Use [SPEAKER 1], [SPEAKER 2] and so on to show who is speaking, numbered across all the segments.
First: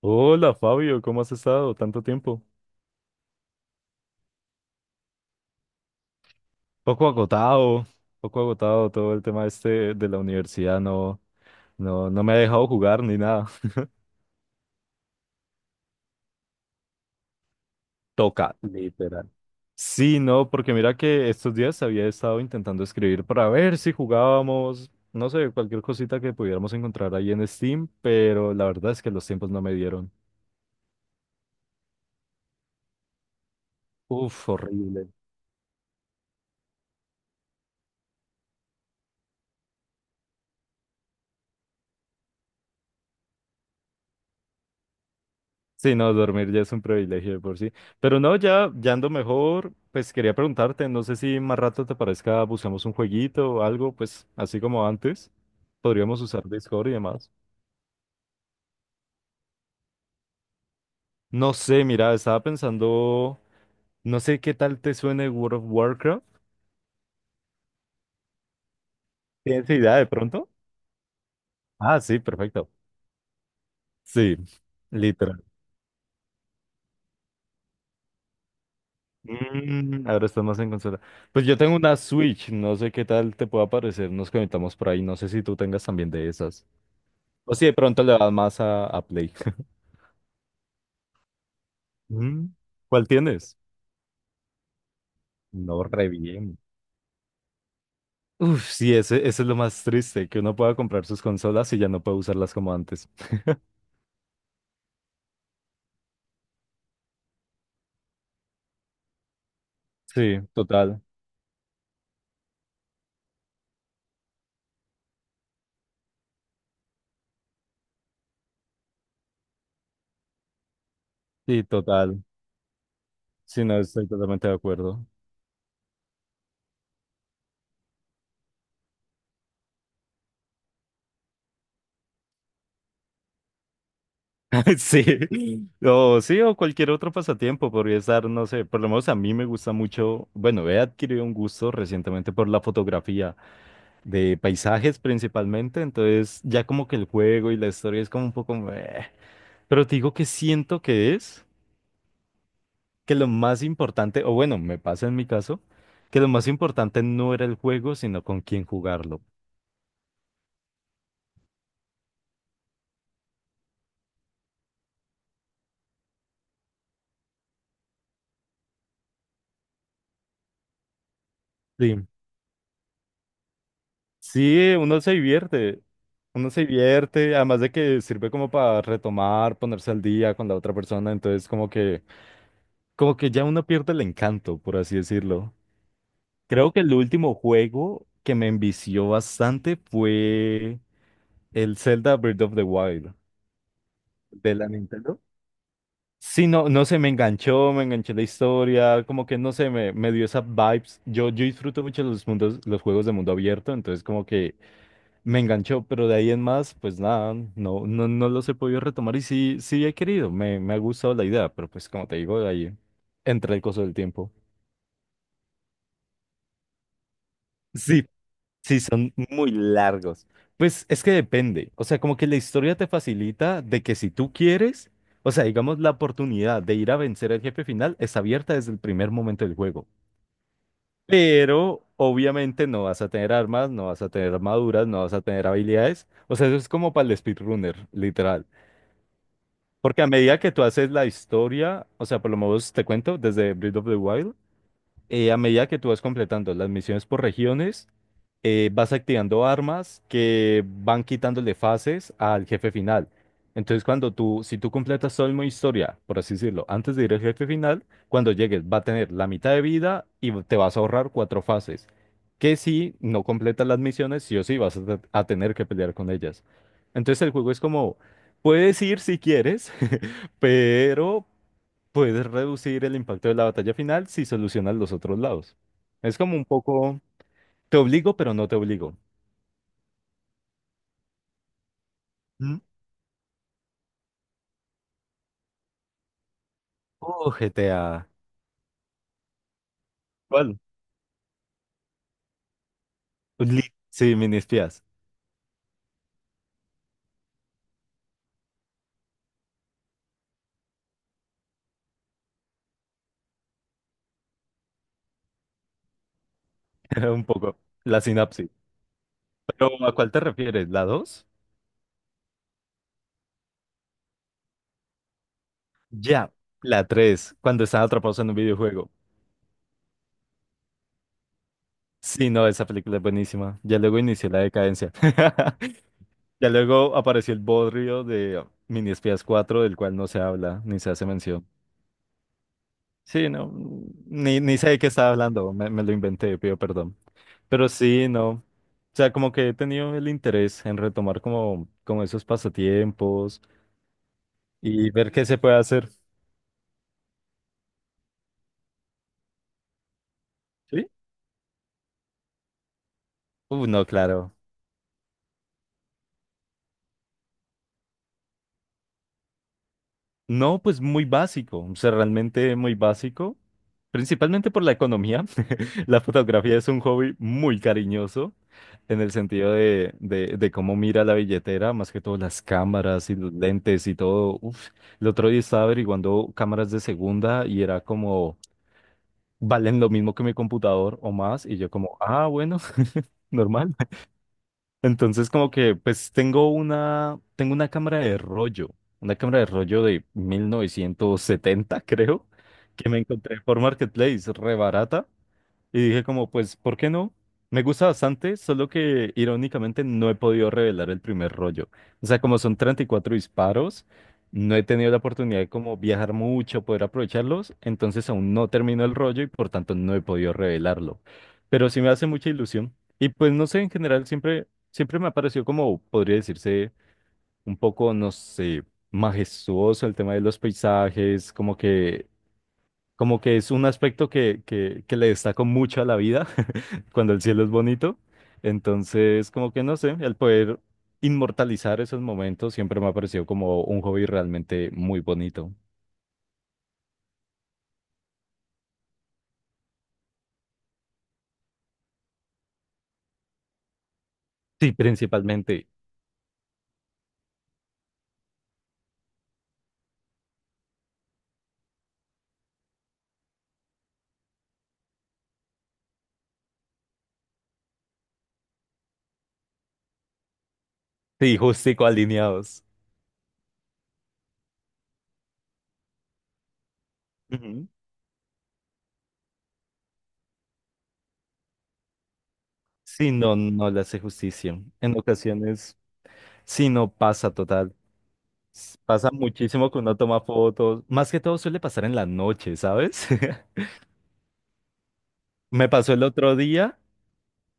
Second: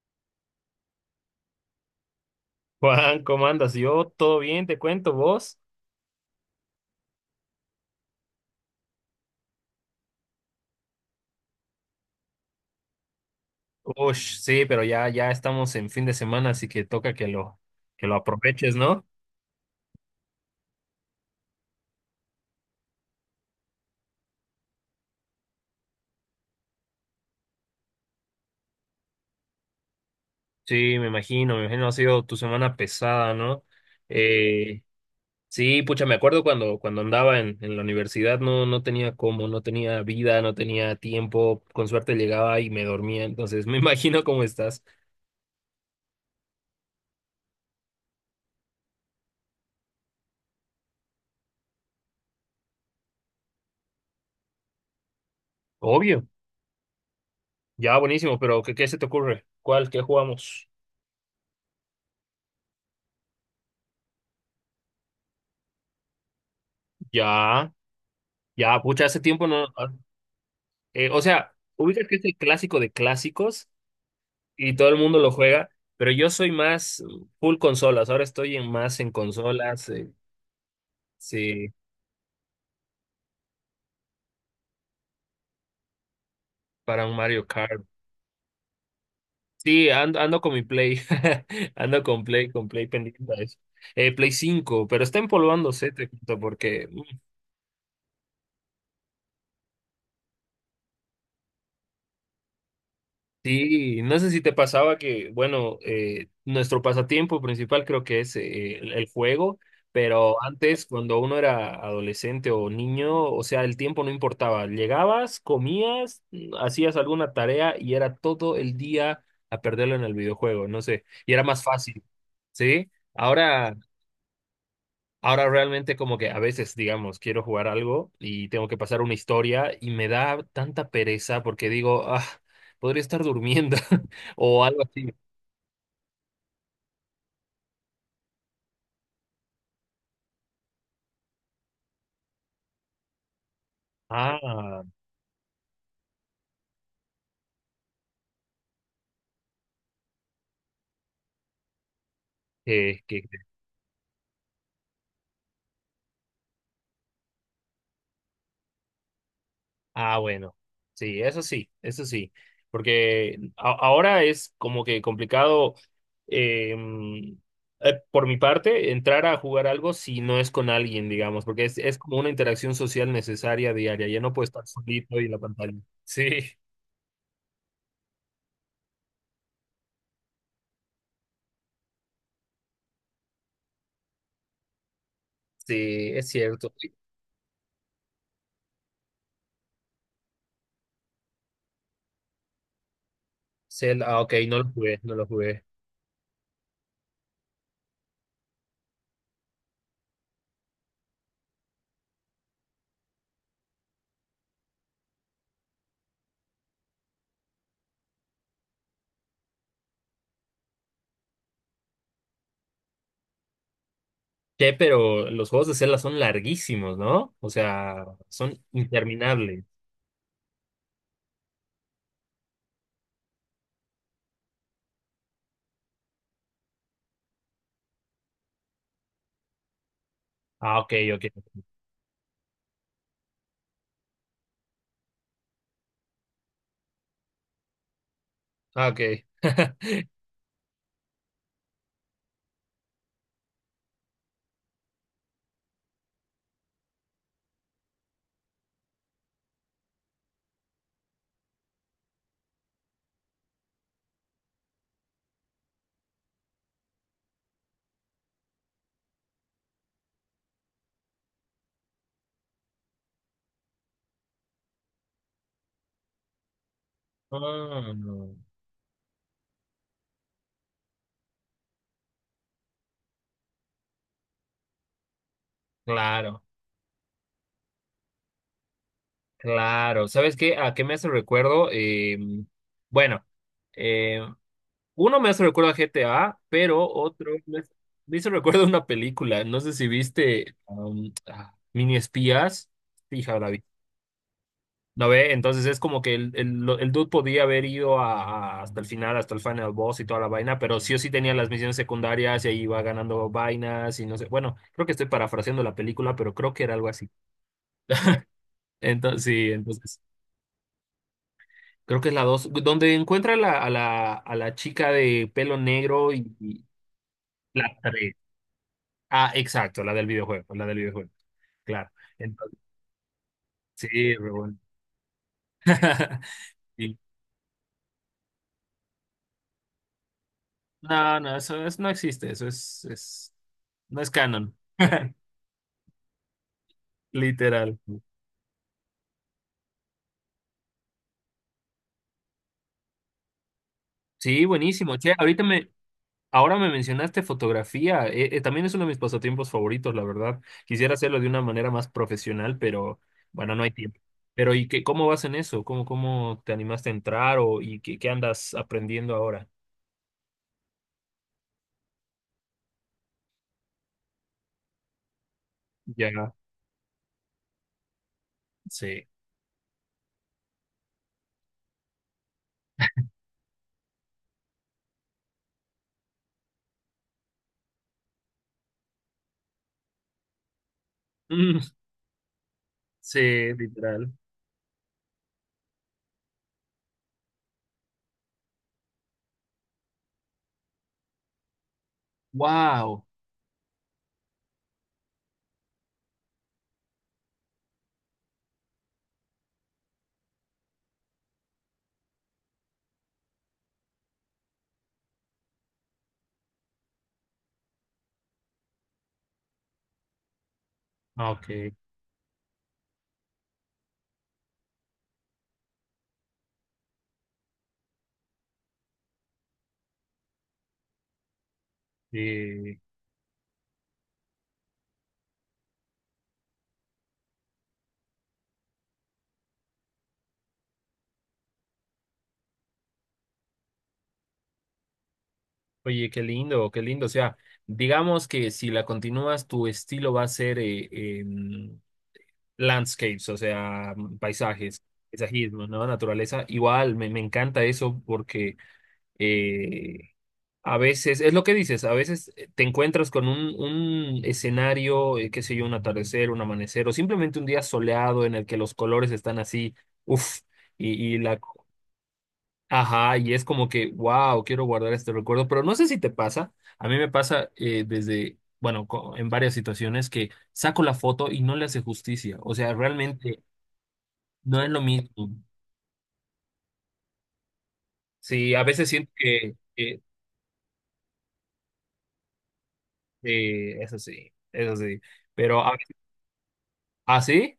[SPEAKER 1] Hola Fabio, ¿cómo has estado? Tanto tiempo.
[SPEAKER 2] Juan, ¿cómo andas? Yo todo bien, te cuento, ¿vos?
[SPEAKER 1] Poco agotado, poco agotado todo el tema este de la universidad, no, no, no me ha dejado jugar ni nada.
[SPEAKER 2] Ush, sí, pero ya estamos en fin de semana, así que toca que lo
[SPEAKER 1] Toca,
[SPEAKER 2] aproveches, ¿no?
[SPEAKER 1] literal. Sí, no, porque mira que estos días había estado intentando escribir para ver si jugábamos, no sé, cualquier cosita que pudiéramos encontrar ahí en Steam, pero la verdad es que los tiempos no me dieron.
[SPEAKER 2] Sí, me imagino ha sido tu semana pesada, ¿no?
[SPEAKER 1] Uf,
[SPEAKER 2] Eh,
[SPEAKER 1] horrible.
[SPEAKER 2] sí, pucha, me acuerdo cuando andaba en la universidad, no, no tenía cómo, no tenía vida, no tenía tiempo, con suerte llegaba y me dormía, entonces me imagino cómo estás.
[SPEAKER 1] Sí, no, dormir ya es un privilegio de por sí. Pero no, ya ando mejor. Pues quería preguntarte, no sé si más rato te parezca, buscamos un jueguito o algo, pues así como antes. Podríamos
[SPEAKER 2] Obvio,
[SPEAKER 1] usar Discord y demás.
[SPEAKER 2] ya, buenísimo, pero ¿qué se te ocurre? ¿Cuál? ¿Qué jugamos?
[SPEAKER 1] No sé, mira, estaba pensando, no sé qué tal te suene World of Warcraft.
[SPEAKER 2] Ya, ya, pucha, hace tiempo no.
[SPEAKER 1] ¿Tienes idea de pronto?
[SPEAKER 2] O sea,
[SPEAKER 1] Ah,
[SPEAKER 2] ubicas que
[SPEAKER 1] sí,
[SPEAKER 2] es el
[SPEAKER 1] perfecto.
[SPEAKER 2] clásico de clásicos
[SPEAKER 1] Sí,
[SPEAKER 2] y todo el mundo lo
[SPEAKER 1] literal.
[SPEAKER 2] juega, pero yo soy más full consolas. Ahora estoy en más en consolas,
[SPEAKER 1] Mm, ahora estamos en consola. Pues yo
[SPEAKER 2] sí,
[SPEAKER 1] tengo una Switch, no sé qué tal te pueda parecer. Nos conectamos por ahí, no sé si tú tengas también de esas.
[SPEAKER 2] para un Mario
[SPEAKER 1] O si de
[SPEAKER 2] Kart.
[SPEAKER 1] pronto le vas más a, Play.
[SPEAKER 2] Sí, ando con mi Play, ando
[SPEAKER 1] Mm,
[SPEAKER 2] con Play
[SPEAKER 1] ¿Cuál
[SPEAKER 2] pendiente a
[SPEAKER 1] tienes?
[SPEAKER 2] eso. Play 5, pero está
[SPEAKER 1] No,
[SPEAKER 2] empolvándose, te
[SPEAKER 1] re
[SPEAKER 2] cuento,
[SPEAKER 1] bien.
[SPEAKER 2] porque
[SPEAKER 1] Uf, sí, ese es lo más triste, que uno pueda comprar sus consolas y ya no puede usarlas como antes.
[SPEAKER 2] sí, no sé si te pasaba que, bueno, nuestro pasatiempo principal creo que es el juego,
[SPEAKER 1] Sí,
[SPEAKER 2] pero antes
[SPEAKER 1] total.
[SPEAKER 2] cuando uno era adolescente o niño, o sea, el tiempo no importaba. Llegabas, comías, hacías alguna tarea y era todo el día a perderlo en el videojuego, no sé, y era más
[SPEAKER 1] Sí,
[SPEAKER 2] fácil,
[SPEAKER 1] total.
[SPEAKER 2] ¿sí?
[SPEAKER 1] Sí,
[SPEAKER 2] Ahora
[SPEAKER 1] no, estoy totalmente de acuerdo.
[SPEAKER 2] Ahora realmente como que a veces, digamos, quiero jugar algo y tengo que pasar una historia y me da tanta pereza porque digo, ah, podría estar durmiendo o algo
[SPEAKER 1] Sí.
[SPEAKER 2] así.
[SPEAKER 1] O sí, o cualquier otro pasatiempo podría estar, no sé, por lo menos a mí me gusta mucho, bueno, he adquirido un gusto recientemente por la fotografía de
[SPEAKER 2] Ah,
[SPEAKER 1] paisajes principalmente, entonces ya como que el juego y la historia es como un poco meh. Pero te digo que siento que es
[SPEAKER 2] que,
[SPEAKER 1] que
[SPEAKER 2] que,
[SPEAKER 1] lo más importante, o bueno, me pasa en mi caso, que lo más importante no era el juego, sino con quién jugarlo.
[SPEAKER 2] ah, bueno, sí, eso sí, eso sí, porque ahora es como que complicado, eh, mm, por mi parte entrar a jugar algo si no es con alguien, digamos, porque es
[SPEAKER 1] Sí.
[SPEAKER 2] como una interacción social necesaria diaria, ya no puedo estar
[SPEAKER 1] Sí,
[SPEAKER 2] solito y en la pantalla.
[SPEAKER 1] uno
[SPEAKER 2] Sí.
[SPEAKER 1] se divierte, además de que sirve como para retomar, ponerse al día con la otra persona, entonces como que ya uno pierde el encanto, por así decirlo.
[SPEAKER 2] Sí, es
[SPEAKER 1] Creo
[SPEAKER 2] cierto.
[SPEAKER 1] que el último juego que me envició bastante fue el Zelda Breath of the Wild
[SPEAKER 2] Zelda, ah, ok,
[SPEAKER 1] de
[SPEAKER 2] no
[SPEAKER 1] la
[SPEAKER 2] lo jugué, no
[SPEAKER 1] Nintendo.
[SPEAKER 2] lo jugué.
[SPEAKER 1] Sí, no, no sé, me enganchó, me enganché la historia, como que no sé, me dio esas vibes. Yo disfruto mucho los mundos, los juegos de mundo abierto, entonces como que me enganchó, pero de ahí en más, pues nada, no, no, no los he podido retomar y sí, sí he querido, me ha gustado la idea, pero pues como te digo, de ahí entra el coso del tiempo.
[SPEAKER 2] Che, pero los juegos de Zelda son larguísimos, ¿no? O sea,
[SPEAKER 1] Sí,
[SPEAKER 2] son
[SPEAKER 1] sí, son muy
[SPEAKER 2] interminables.
[SPEAKER 1] largos. Pues es que depende, o sea, como que la historia te facilita de que si tú quieres, o sea, digamos, la oportunidad de ir a vencer al jefe final es abierta desde el primer momento del juego.
[SPEAKER 2] Ah, ok, ok.
[SPEAKER 1] Pero obviamente no vas a tener armas, no vas a tener armaduras, no vas a tener habilidades. O sea, eso es como para el speedrunner, literal.
[SPEAKER 2] Ah, ok.
[SPEAKER 1] Porque a medida que tú haces la historia, o sea, por lo menos te cuento, desde Breath of the Wild, a medida que tú vas completando las misiones por regiones, vas activando armas que van quitándole fases al jefe final. Entonces, si tú completas todo el modo historia, por así decirlo, antes de ir al jefe final, cuando llegues va a tener la mitad de vida y te vas a ahorrar cuatro fases. Que si no completas las misiones, sí o sí vas a tener que pelear con ellas. Entonces, el juego es
[SPEAKER 2] Ah,
[SPEAKER 1] como,
[SPEAKER 2] no.
[SPEAKER 1] puedes ir si quieres, pero puedes reducir el impacto de la batalla final si solucionas los otros lados. Es como
[SPEAKER 2] Claro,
[SPEAKER 1] un poco, te obligo, pero no te obligo.
[SPEAKER 2] claro. ¿Sabes qué? ¿A qué me hace recuerdo?
[SPEAKER 1] ¿Mm?
[SPEAKER 2] Bueno, eh, uno me hace recuerdo a GTA, pero
[SPEAKER 1] Oh, GTA.
[SPEAKER 2] me hizo recuerdo a una película. No sé si viste
[SPEAKER 1] ¿Cuál?
[SPEAKER 2] Mini Espías. Fija, la
[SPEAKER 1] Sí, mini espías.
[SPEAKER 2] ¿No ve? Entonces es como que el dude podía haber ido a, hasta el final boss y toda la vaina, pero sí o sí tenía las misiones secundarias y ahí iba ganando vainas y no sé. Bueno, creo que estoy parafraseando la película, pero creo que era algo así.
[SPEAKER 1] Un poco. La sinapsis.
[SPEAKER 2] Entonces, sí,
[SPEAKER 1] Pero ¿a
[SPEAKER 2] entonces,
[SPEAKER 1] cuál te refieres? ¿La dos?
[SPEAKER 2] creo que es la dos, donde encuentra a la chica de pelo negro
[SPEAKER 1] Ya.
[SPEAKER 2] y
[SPEAKER 1] La 3 cuando
[SPEAKER 2] la
[SPEAKER 1] están
[SPEAKER 2] tres.
[SPEAKER 1] atrapados en un videojuego.
[SPEAKER 2] Ah, exacto, la del videojuego, claro.
[SPEAKER 1] Sí, no,
[SPEAKER 2] Entonces,
[SPEAKER 1] esa película es buenísima. Ya luego
[SPEAKER 2] sí,
[SPEAKER 1] inició
[SPEAKER 2] re
[SPEAKER 1] la
[SPEAKER 2] bueno.
[SPEAKER 1] decadencia. Ya luego
[SPEAKER 2] Sí.
[SPEAKER 1] apareció el bodrio de mini espías 4, del cual no se habla ni se hace
[SPEAKER 2] No, no,
[SPEAKER 1] mención.
[SPEAKER 2] eso no existe,
[SPEAKER 1] Sí, no,
[SPEAKER 2] no es
[SPEAKER 1] ni,
[SPEAKER 2] canon.
[SPEAKER 1] ni sé de qué estaba hablando, me lo inventé, pido perdón. Pero
[SPEAKER 2] Literal.
[SPEAKER 1] sí, no, o sea, como que he tenido el interés en retomar como, esos pasatiempos
[SPEAKER 2] Sí,
[SPEAKER 1] y
[SPEAKER 2] buenísimo.
[SPEAKER 1] ver
[SPEAKER 2] Che,
[SPEAKER 1] qué se puede hacer.
[SPEAKER 2] ahora me mencionaste fotografía. También es uno de mis pasatiempos favoritos, la verdad.
[SPEAKER 1] ¿Sí?
[SPEAKER 2] Quisiera hacerlo de una manera más profesional, pero bueno, no
[SPEAKER 1] Uh,
[SPEAKER 2] hay
[SPEAKER 1] no,
[SPEAKER 2] tiempo.
[SPEAKER 1] claro.
[SPEAKER 2] Pero ¿y qué, cómo vas en eso? ¿Cómo te animaste a entrar o y qué, qué andas aprendiendo ahora?
[SPEAKER 1] No, pues muy básico, o sea, realmente muy básico, principalmente por la economía. La
[SPEAKER 2] Ya,
[SPEAKER 1] fotografía es un hobby muy cariñoso en
[SPEAKER 2] sí.
[SPEAKER 1] el sentido de cómo mira la billetera, más que todo las cámaras y los lentes y todo. Uf, el otro día estaba averiguando cámaras de segunda y era como, valen lo mismo que mi computador o más, y
[SPEAKER 2] Mm,
[SPEAKER 1] yo como, ah, bueno,
[SPEAKER 2] sí,
[SPEAKER 1] normal.
[SPEAKER 2] literal.
[SPEAKER 1] Entonces, como que, pues tengo una cámara de rollo, una cámara de rollo de 1970, creo, que me
[SPEAKER 2] Wow.
[SPEAKER 1] encontré por Marketplace, re barata. Y dije como, pues, ¿por qué no? Me gusta bastante, solo que irónicamente no he podido revelar el primer rollo. O sea, como son 34 disparos, no he tenido la oportunidad de como viajar mucho, poder aprovecharlos, entonces aún no termino el rollo y por tanto no he podido revelarlo.
[SPEAKER 2] Ok.
[SPEAKER 1] Pero sí me hace mucha ilusión. Y pues no sé, en general siempre, siempre me ha parecido como, podría decirse, un poco, no sé, majestuoso el tema de los paisajes, como que,
[SPEAKER 2] Sí.
[SPEAKER 1] como que es un aspecto que le destaco mucho a la vida cuando el cielo es bonito. Entonces, como que no sé, el poder inmortalizar esos momentos siempre me ha parecido como un hobby realmente muy bonito.
[SPEAKER 2] Oye, qué lindo, qué lindo. O sea, digamos que si la continúas, tu estilo va a ser landscapes, o sea,
[SPEAKER 1] Sí,
[SPEAKER 2] paisajes, paisajismo,
[SPEAKER 1] principalmente.
[SPEAKER 2] ¿no? Naturaleza. Igual, me encanta eso porque eh, a veces, es lo que dices, a veces te encuentras con un escenario, qué sé yo, un atardecer, un amanecer, o simplemente un día soleado en el que los colores están así, uff, y
[SPEAKER 1] Sí,
[SPEAKER 2] la...
[SPEAKER 1] justico alineados.
[SPEAKER 2] Ajá, y es como que, wow, quiero guardar este recuerdo, pero no sé si te pasa, a mí me pasa
[SPEAKER 1] Ujú.
[SPEAKER 2] desde, bueno, en varias situaciones que saco la foto y no le hace justicia, o sea,
[SPEAKER 1] Sí, no,
[SPEAKER 2] realmente
[SPEAKER 1] no le hace justicia.
[SPEAKER 2] no es lo
[SPEAKER 1] En
[SPEAKER 2] mismo.
[SPEAKER 1] ocasiones, sí, no pasa total.
[SPEAKER 2] Sí, a veces
[SPEAKER 1] Pasa
[SPEAKER 2] siento
[SPEAKER 1] muchísimo que uno toma fotos. Más que todo suele pasar en la noche, ¿sabes?
[SPEAKER 2] eso sí, eso sí. Pero
[SPEAKER 1] Me pasó el otro día
[SPEAKER 2] ¿ah, sí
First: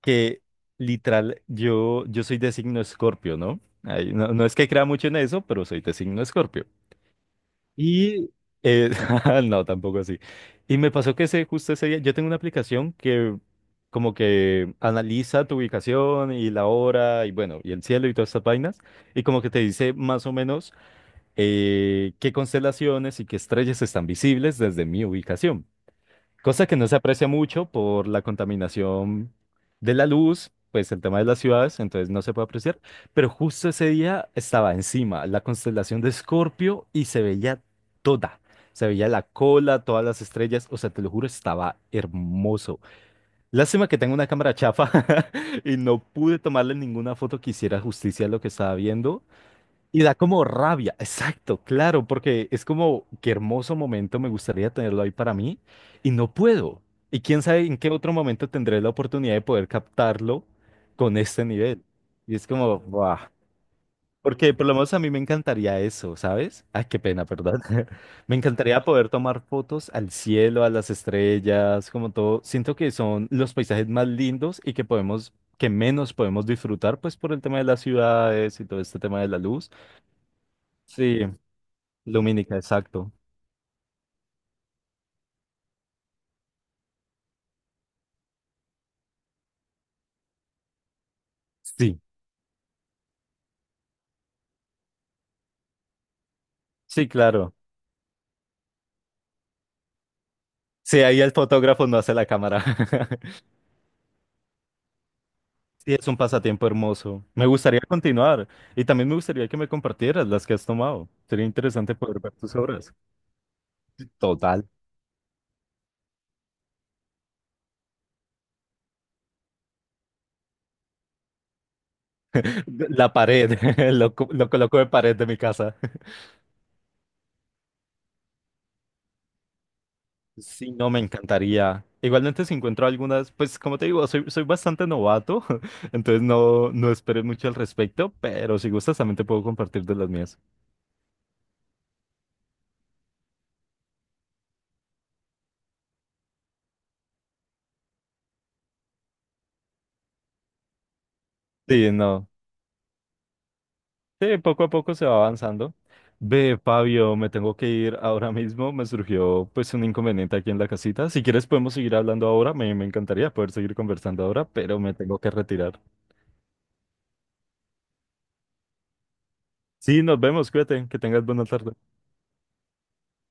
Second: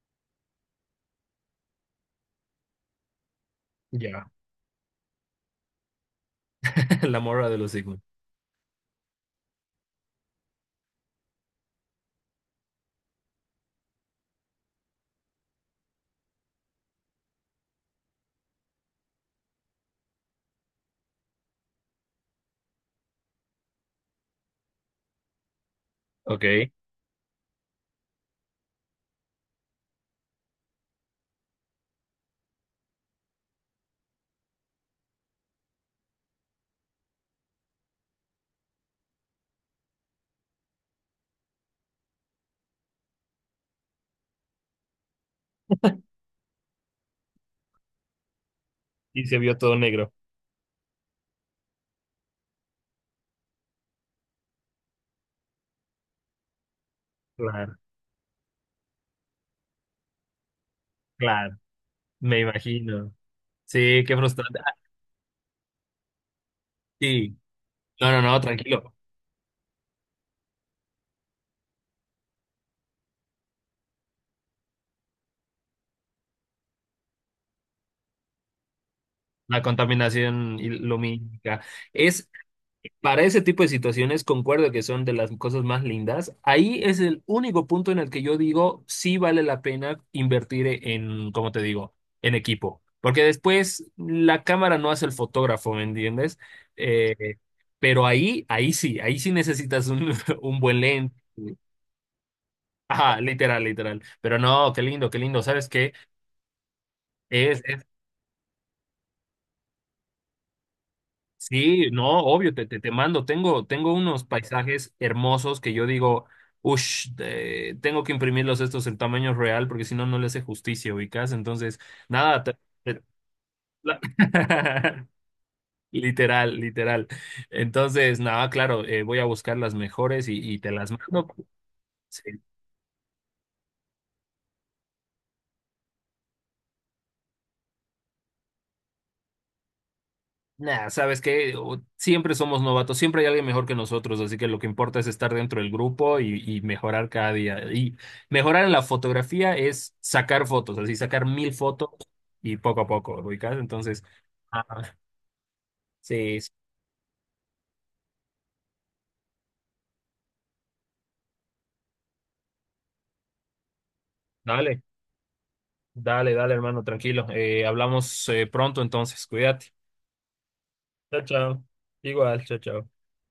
[SPEAKER 1] que literal, yo soy de signo Escorpio, ¿no? Ay, no,
[SPEAKER 2] ya,
[SPEAKER 1] no es que crea mucho en eso, pero soy de signo Escorpio.
[SPEAKER 2] la morra de los Sigmund.
[SPEAKER 1] Y eh, no, tampoco así. Y me pasó que ese, justo ese día, yo tengo una aplicación que como que analiza tu ubicación y la hora y bueno, y el cielo y todas estas vainas, y como que te dice más o menos qué constelaciones y qué estrellas están visibles desde mi ubicación. Cosa
[SPEAKER 2] Ok.
[SPEAKER 1] que no se aprecia mucho por la contaminación de la luz, pues el tema de las ciudades, entonces no se puede apreciar. Pero justo ese día estaba encima la constelación de Escorpio y se veía toda. Se veía la cola, todas las estrellas, o sea, te lo juro, estaba hermoso. Lástima que tengo una cámara chafa y no pude tomarle ninguna foto que hiciera justicia a lo que estaba viendo,
[SPEAKER 2] Y se vio todo
[SPEAKER 1] y
[SPEAKER 2] negro.
[SPEAKER 1] da como rabia, exacto, claro, porque es como, qué hermoso momento, me gustaría tenerlo ahí para mí, y no puedo. Y quién sabe en
[SPEAKER 2] Claro,
[SPEAKER 1] qué otro momento tendré la oportunidad de poder captarlo con este
[SPEAKER 2] claro,
[SPEAKER 1] nivel. Y
[SPEAKER 2] me
[SPEAKER 1] es como,
[SPEAKER 2] imagino.
[SPEAKER 1] ¡buah!
[SPEAKER 2] Sí, qué
[SPEAKER 1] Porque
[SPEAKER 2] frustrante.
[SPEAKER 1] por
[SPEAKER 2] Ah,
[SPEAKER 1] lo menos a mí me encantaría eso, ¿sabes? Ay, qué pena,
[SPEAKER 2] sí.
[SPEAKER 1] perdón.
[SPEAKER 2] No, no,
[SPEAKER 1] Me
[SPEAKER 2] no,
[SPEAKER 1] encantaría
[SPEAKER 2] tranquilo.
[SPEAKER 1] poder tomar fotos al cielo, a las estrellas, como todo. Siento que son los paisajes más lindos y que menos podemos disfrutar, pues por el tema de las ciudades y todo este tema de la
[SPEAKER 2] La
[SPEAKER 1] luz.
[SPEAKER 2] contaminación
[SPEAKER 1] Sí,
[SPEAKER 2] lumínica. Es,
[SPEAKER 1] lumínica, exacto.
[SPEAKER 2] para ese tipo de situaciones, concuerdo que son de las cosas más lindas. Ahí es el único punto en el que yo digo, sí vale la pena invertir en, como te digo,
[SPEAKER 1] Sí,
[SPEAKER 2] en equipo. Porque después la cámara no hace el fotógrafo, ¿me entiendes?
[SPEAKER 1] sí,
[SPEAKER 2] Eh,
[SPEAKER 1] claro.
[SPEAKER 2] pero ahí, ahí sí necesitas un, un buen
[SPEAKER 1] Sí,
[SPEAKER 2] lente.
[SPEAKER 1] ahí el fotógrafo no hace la cámara.
[SPEAKER 2] Ajá, literal, literal. Pero no, qué lindo, qué lindo. ¿Sabes qué?
[SPEAKER 1] Sí, es un pasatiempo hermoso. Me gustaría
[SPEAKER 2] Es
[SPEAKER 1] continuar y también me gustaría que me compartieras las que has tomado. Sería
[SPEAKER 2] sí,
[SPEAKER 1] interesante
[SPEAKER 2] no,
[SPEAKER 1] poder ver
[SPEAKER 2] obvio,
[SPEAKER 1] tus
[SPEAKER 2] te
[SPEAKER 1] obras.
[SPEAKER 2] mando. Tengo unos
[SPEAKER 1] Total.
[SPEAKER 2] paisajes hermosos que yo digo, ush, tengo que imprimirlos estos en tamaño real porque si no, no le hace justicia, ubicas. Entonces, nada, te- te-
[SPEAKER 1] La pared,
[SPEAKER 2] la-
[SPEAKER 1] lo coloco de pared de mi casa.
[SPEAKER 2] literal, literal. Entonces, nada, claro, voy a buscar las mejores y te
[SPEAKER 1] Sí, no,
[SPEAKER 2] las
[SPEAKER 1] me
[SPEAKER 2] mando.
[SPEAKER 1] encantaría.
[SPEAKER 2] Sí.
[SPEAKER 1] Igualmente si encuentro algunas, pues como te digo, soy bastante novato, entonces no, no esperes mucho al respecto, pero si gustas también te puedo compartir de las mías.
[SPEAKER 2] Nah, sabes que siempre somos novatos, siempre hay alguien mejor que nosotros, así que lo que importa es estar dentro del grupo y mejorar cada día. Y mejorar en la fotografía es sacar fotos, así sacar mil fotos
[SPEAKER 1] Sí, no.
[SPEAKER 2] y poco a poco, ubicás. Entonces,
[SPEAKER 1] Sí,
[SPEAKER 2] ah,
[SPEAKER 1] poco a poco se va avanzando.
[SPEAKER 2] sí, sí.
[SPEAKER 1] Ve, Fabio, me tengo que ir ahora mismo. Me surgió pues un inconveniente aquí en la casita. Si quieres podemos seguir hablando ahora. Me encantaría poder seguir conversando ahora, pero
[SPEAKER 2] Dale,
[SPEAKER 1] me tengo que retirar.
[SPEAKER 2] dale, dale, hermano, tranquilo. Hablamos pronto entonces, cuídate.
[SPEAKER 1] Sí, nos vemos. Cuídate. Que
[SPEAKER 2] Chao,
[SPEAKER 1] tengas buena
[SPEAKER 2] chao.
[SPEAKER 1] tarde.
[SPEAKER 2] Igual, chao, chao.